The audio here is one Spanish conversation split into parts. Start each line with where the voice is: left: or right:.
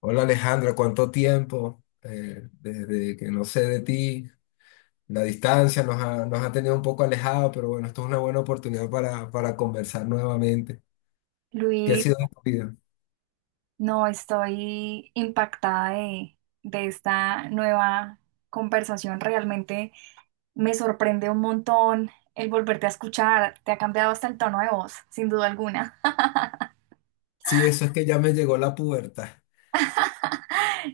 left: Hola Alejandra, ¿cuánto tiempo? Desde que no sé de ti, la distancia nos ha tenido un poco alejado, pero bueno, esto es una buena oportunidad para conversar nuevamente. ¿Qué ha
right: Luis,
left: sido de tu vida?
right: no estoy impactada de esta nueva conversación. Realmente me sorprende un montón el volverte a escuchar. Te ha cambiado hasta el tono de voz, sin duda alguna.
left: Sí, eso es que ya me llegó la pubertad.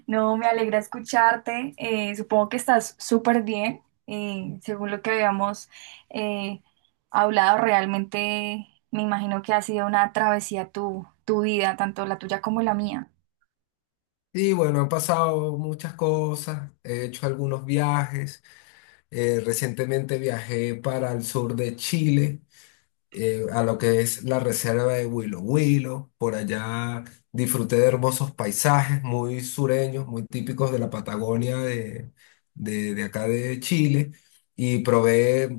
right: No, me alegra escucharte. Supongo que estás súper bien. Según lo que habíamos eh, hablado, realmente me imagino que ha sido una travesía tu vida, tanto la tuya como la mía.
left: Y bueno, han pasado muchas cosas, he hecho algunos viajes. Recientemente viajé para el sur de Chile, a lo que es la reserva de Huilo Huilo. Por allá disfruté de hermosos paisajes muy sureños, muy típicos de la Patagonia de acá de Chile. Y probé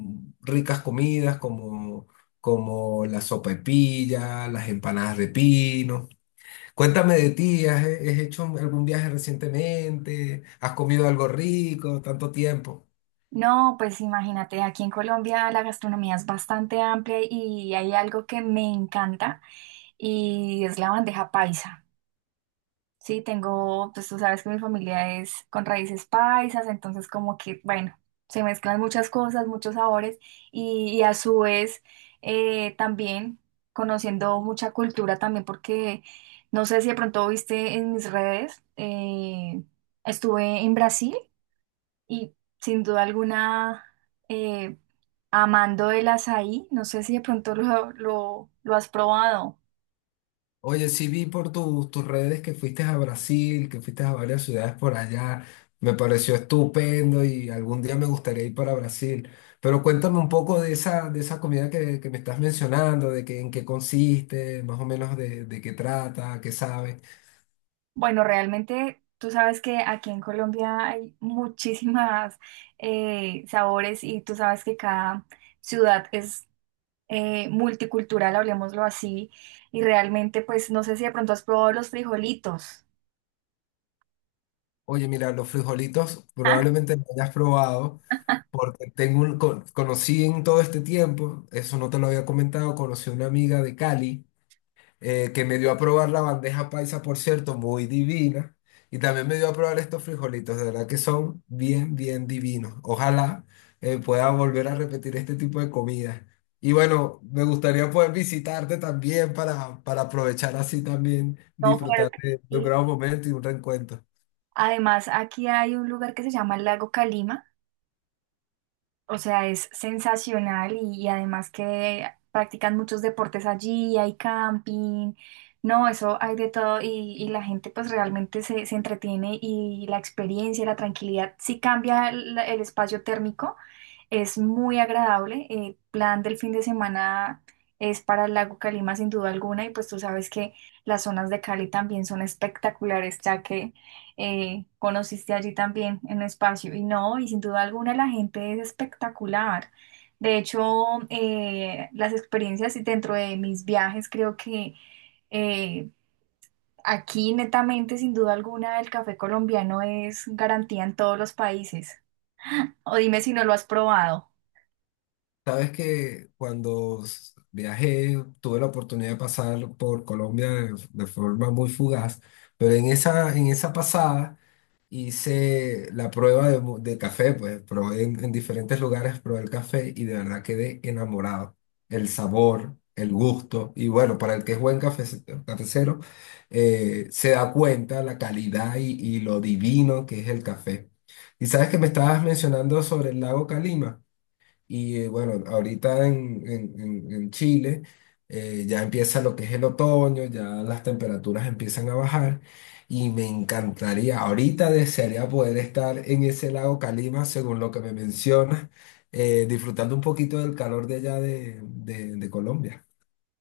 left: ricas comidas como la sopa de pilla, las empanadas de pino. Cuéntame de ti, has hecho algún viaje recientemente? ¿Has comido algo rico tanto tiempo?
right: No, pues imagínate, aquí en Colombia la gastronomía es bastante amplia y hay algo que me encanta y es la bandeja paisa. Sí, tengo, pues tú sabes que mi familia es con raíces paisas, entonces como que, bueno, se mezclan muchas cosas, muchos sabores y a su vez también conociendo mucha cultura también porque no sé si de pronto viste en mis redes, estuve en Brasil. Y sin duda alguna, eh, amando el azaí, no sé si de pronto lo has probado.
left: Oye, sí vi por tus redes que fuiste a Brasil, que fuiste a varias ciudades por allá. Me pareció estupendo y algún día me gustaría ir para Brasil. Pero cuéntame un poco de esa comida que me estás mencionando, de que, en qué consiste, más o menos de qué trata, qué sabe.
right: Bueno, realmente tú sabes que aquí en Colombia hay muchísimas sabores y tú sabes que cada ciudad es multicultural, hablemoslo así. Y realmente, pues no sé si de pronto has probado los frijolitos.
left: Oye, mira, los frijolitos
right: Ah.
left: probablemente no hayas probado porque tengo un, conocí en todo este tiempo, eso no te lo había comentado, conocí a una amiga de Cali que me dio a probar la bandeja paisa, por cierto, muy divina. Y también me dio a probar estos frijolitos, de verdad que son bien, bien divinos. Ojalá pueda volver a repetir este tipo de comida. Y bueno, me gustaría poder visitarte también para aprovechar así también,
right: No, claro
left: disfrutar
right: que
left: de un
right: sí.
left: gran momento y un reencuentro.
right: Además, aquí hay un lugar que se llama el Lago Calima. O sea, es sensacional y además que practican muchos deportes allí, hay camping, no, eso hay de todo y la gente pues realmente se entretiene y la experiencia, la tranquilidad, sí cambia el espacio térmico, es muy agradable. El plan del fin de semana es para el lago Calima sin duda alguna y pues tú sabes que las zonas de Cali también son espectaculares ya que conociste allí también en espacio y no, y sin duda alguna la gente es espectacular. De hecho, las experiencias y dentro de mis viajes creo que eh, aquí netamente sin duda alguna el café colombiano es garantía en todos los países. O dime si no lo has probado.
left: Sabes que cuando viajé, tuve la oportunidad de pasar por Colombia de forma muy fugaz, pero en esa pasada, hice la prueba de, de café, pues probé en diferentes lugares, probé el café y de verdad quedé enamorado. El sabor, el gusto, y bueno, para el que es buen cafe, cafecero, se da cuenta la calidad y lo divino que es el café. Y sabes que me estabas mencionando sobre el lago Calima. Y bueno, ahorita en Chile ya empieza lo que es el otoño, ya las temperaturas empiezan a bajar y me encantaría, ahorita desearía poder estar en ese lago Calima, según lo que me mencionas, disfrutando un poquito del calor de allá de Colombia.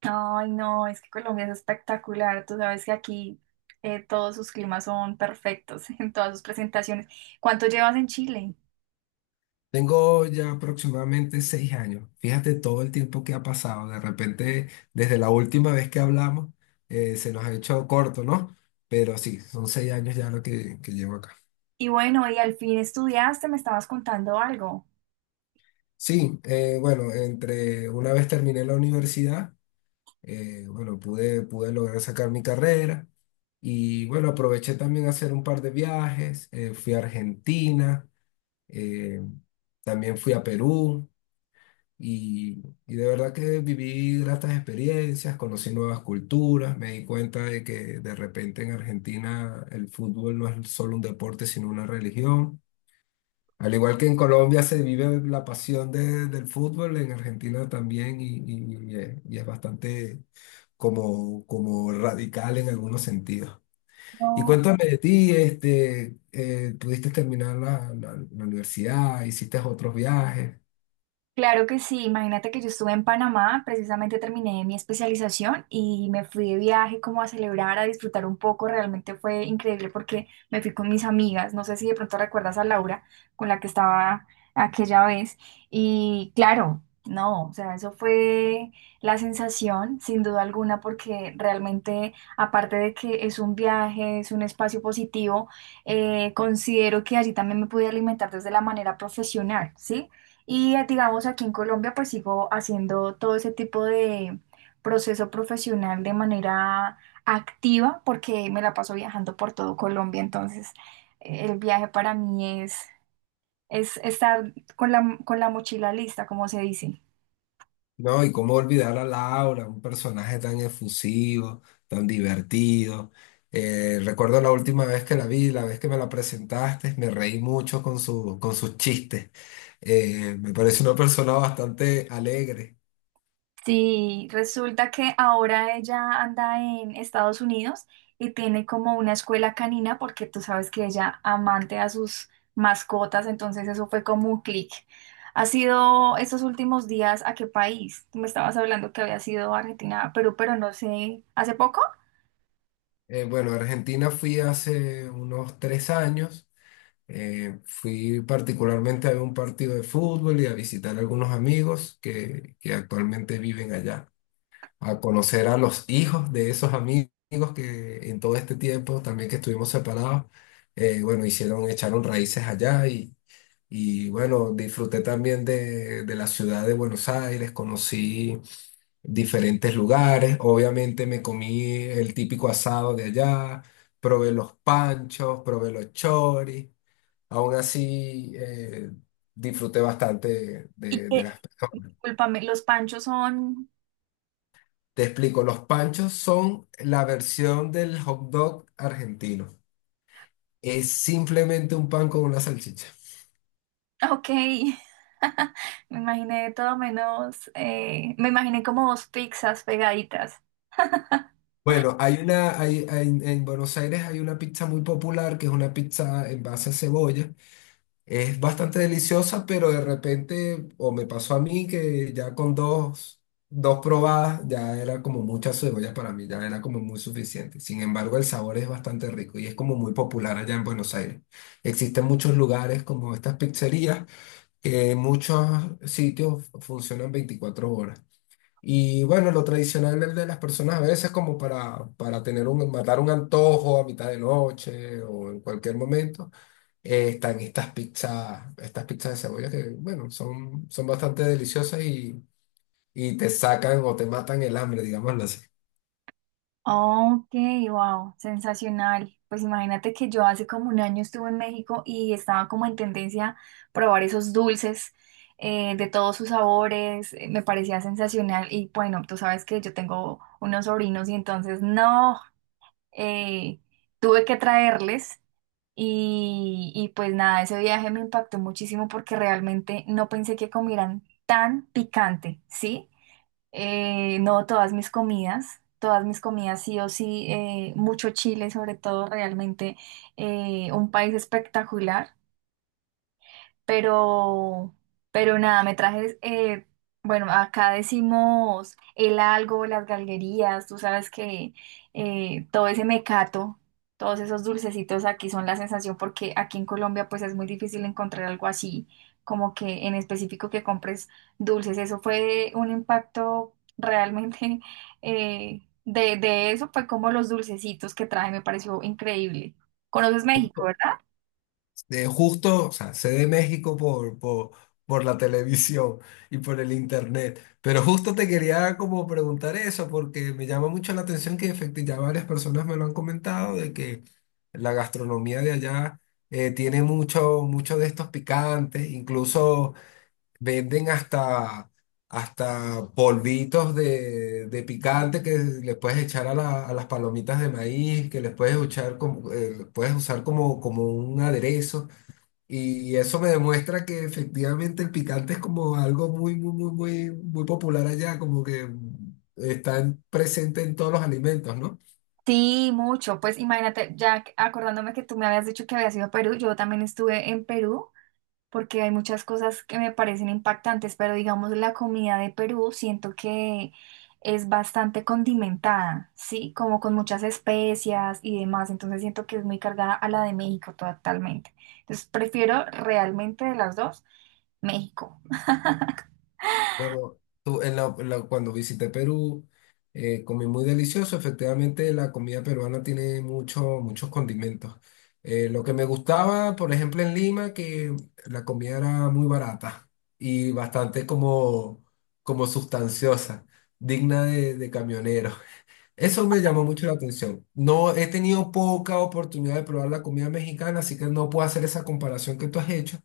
right: Ay, no, es que Colombia es espectacular. Tú sabes que aquí todos sus climas son perfectos en todas sus presentaciones. ¿Cuánto llevas en Chile?
left: Tengo ya aproximadamente seis años. Fíjate todo el tiempo que ha pasado. De repente, desde la última vez que hablamos, se nos ha hecho corto, ¿no? Pero sí, son seis años ya que llevo acá.
right: Y bueno, y al fin estudiaste, me estabas contando algo.
left: Sí, bueno, entre una vez terminé la universidad, bueno, pude lograr sacar mi carrera y bueno, aproveché también a hacer un par de viajes. Fui a Argentina, eh, también fui a Perú. Y, y de verdad que viví gratas experiencias, conocí nuevas culturas, me di cuenta de que de repente en Argentina el fútbol no es solo un deporte, sino una religión. Al igual que en Colombia se vive la pasión del fútbol, en Argentina también y es bastante como, como radical en algunos sentidos. Y
right: No,
left: cuéntame de ti, este, ¿pudiste terminar la, la universidad? ¿Hiciste otros viajes?
right: claro que sí, imagínate que yo estuve en Panamá, precisamente terminé mi especialización y me fui de viaje como a celebrar, a disfrutar un poco, realmente fue increíble porque me fui con mis amigas, no sé si de pronto recuerdas a Laura con la que estaba aquella vez y claro, no, o sea, eso fue la sensación sin duda alguna porque realmente aparte de que es un viaje, es un espacio positivo, considero que allí también me pude alimentar desde la manera profesional, ¿sí? Y digamos, aquí en Colombia pues sigo haciendo todo ese tipo de proceso profesional de manera activa porque me la paso viajando por todo Colombia. Entonces, el viaje para mí es estar con la mochila lista, como se dice.
left: No, y cómo olvidar a Laura, un personaje tan efusivo, tan divertido. Recuerdo la última vez que la vi, la vez que me la presentaste, me reí mucho con con sus chistes. Me parece una persona bastante alegre.
right: Sí, resulta que ahora ella anda en Estados Unidos y tiene como una escuela canina porque tú sabes que ella amante a sus mascotas, entonces eso fue como un clic. ¿Ha sido estos últimos días a qué país? Tú me estabas hablando que había sido Argentina, a Perú, pero no sé, ¿hace poco?
left: Bueno, a Argentina fui hace unos tres años. Fui particularmente a ver un partido de fútbol y a visitar a algunos amigos que actualmente viven allá, a conocer a los hijos de esos amigos que en todo este tiempo también que estuvimos separados, bueno, hicieron, echaron raíces allá y bueno, disfruté también de la ciudad de Buenos Aires, conocí diferentes lugares, obviamente me comí el típico asado de allá, probé los panchos, probé los choris, aún así disfruté bastante
right: Y
left: de
right: que,
left: las…
right: discúlpame, los panchos son...
left: Te explico, los panchos son la versión del hot dog argentino. Es simplemente un pan con una salchicha.
right: Ok, me imaginé todo menos, me imaginé como dos pizzas pegaditas.
left: Bueno, hay una, en Buenos Aires hay una pizza muy popular que es una pizza en base a cebolla. Es bastante deliciosa, pero de repente, o me pasó a mí que ya con dos probadas ya era como mucha cebolla para mí, ya era como muy suficiente. Sin embargo, el sabor es bastante rico y es como muy popular allá en Buenos Aires. Existen muchos lugares como estas pizzerías. Muchos sitios funcionan 24 horas. Y bueno, lo tradicional es de las personas a veces como para tener un, matar un antojo a mitad de noche o en cualquier momento, están estas pizzas de cebolla que, bueno, son, son bastante deliciosas y te sacan o te matan el hambre, digámoslo así.
right: Ok, wow, sensacional. Pues imagínate que yo hace como un año estuve en México y estaba como en tendencia a probar esos dulces de todos sus sabores. Me parecía sensacional y bueno, tú sabes que yo tengo unos sobrinos y entonces no, eh, tuve que traerles y pues nada, ese viaje me impactó muchísimo porque realmente no pensé que comieran tan picante, ¿sí? No, todas mis comidas sí o sí, mucho Chile sobre todo, realmente un país espectacular. Pero, pero nada, me traje, bueno, acá decimos el algo, las galguerías, tú sabes que todo ese mecato, todos esos dulcecitos aquí son la sensación porque aquí en Colombia pues es muy difícil encontrar algo así, como que en específico que compres dulces. Eso fue un impacto realmente. De eso, fue como los dulcecitos que traje, me pareció increíble. ¿Conoces México, verdad?
left: De justo, o sea, sé de México por la televisión y por el internet, pero justo te quería como preguntar eso porque me llama mucho la atención que efectivamente ya varias personas me lo han comentado de que la gastronomía de allá tiene mucho, mucho de estos picantes, incluso venden hasta polvitos de picante que le puedes echar a, a las palomitas de maíz, que les puedes echar como, puedes usar como, como un aderezo. Y eso me demuestra que efectivamente el picante es como algo muy, muy, muy, muy, muy popular allá, como que está presente en todos los alimentos, ¿no?
right: Sí, mucho. Pues imagínate, acordándome que tú me habías dicho que habías ido a Perú, yo también estuve en Perú porque hay muchas cosas que me parecen impactantes, pero digamos la comida de Perú siento que es bastante condimentada, ¿sí? Como con muchas especias y demás, entonces siento que es muy cargada a la de México totalmente. Entonces prefiero realmente de las dos México.
left: Bueno, tú, cuando visité Perú, comí muy delicioso. Efectivamente, la comida peruana tiene mucho, muchos condimentos. Lo que me gustaba, por ejemplo, en Lima, que la comida era muy barata y bastante como, como sustanciosa, digna de camionero. Eso me llamó mucho la atención. No he tenido poca oportunidad de probar la comida mexicana, así que no puedo hacer esa comparación que tú has hecho.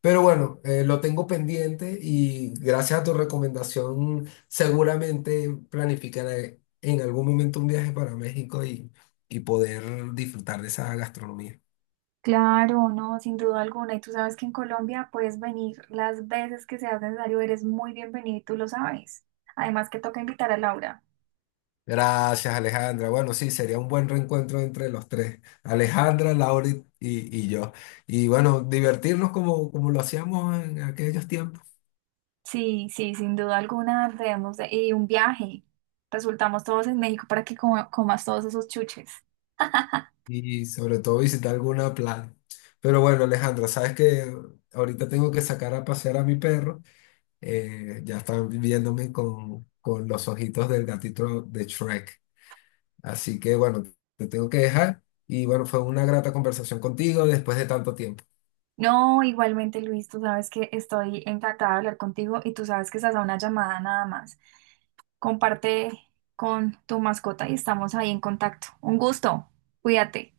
left: Pero bueno, lo tengo pendiente y gracias a tu recomendación seguramente planificaré en algún momento un viaje para México y poder disfrutar de esa gastronomía.
right: Claro, no, sin duda alguna. Y tú sabes que en Colombia puedes venir las veces que sea necesario, eres muy bienvenido y tú lo sabes. Además que toca invitar a Laura.
left: Gracias, Alejandra. Bueno, sí, sería un buen reencuentro entre los tres, Alejandra, Laura y yo. Y bueno, divertirnos como, como lo hacíamos en aquellos tiempos
right: Sí, sí, sin duda alguna debemos de... Y un viaje. Resultamos todos en México para que comas todos esos chuches.
left: y sobre todo visitar alguna playa. Pero bueno, Alejandra, sabes que ahorita tengo que sacar a pasear a mi perro. Ya están viéndome con los ojitos del gatito de Shrek. Así que bueno, te tengo que dejar y bueno, fue una grata conversación contigo después de tanto tiempo.
right: No, igualmente Luis, tú sabes que estoy encantada de hablar contigo y tú sabes que estás a una llamada nada más. Comparte con tu mascota y estamos ahí en contacto. Un gusto. Cuídate.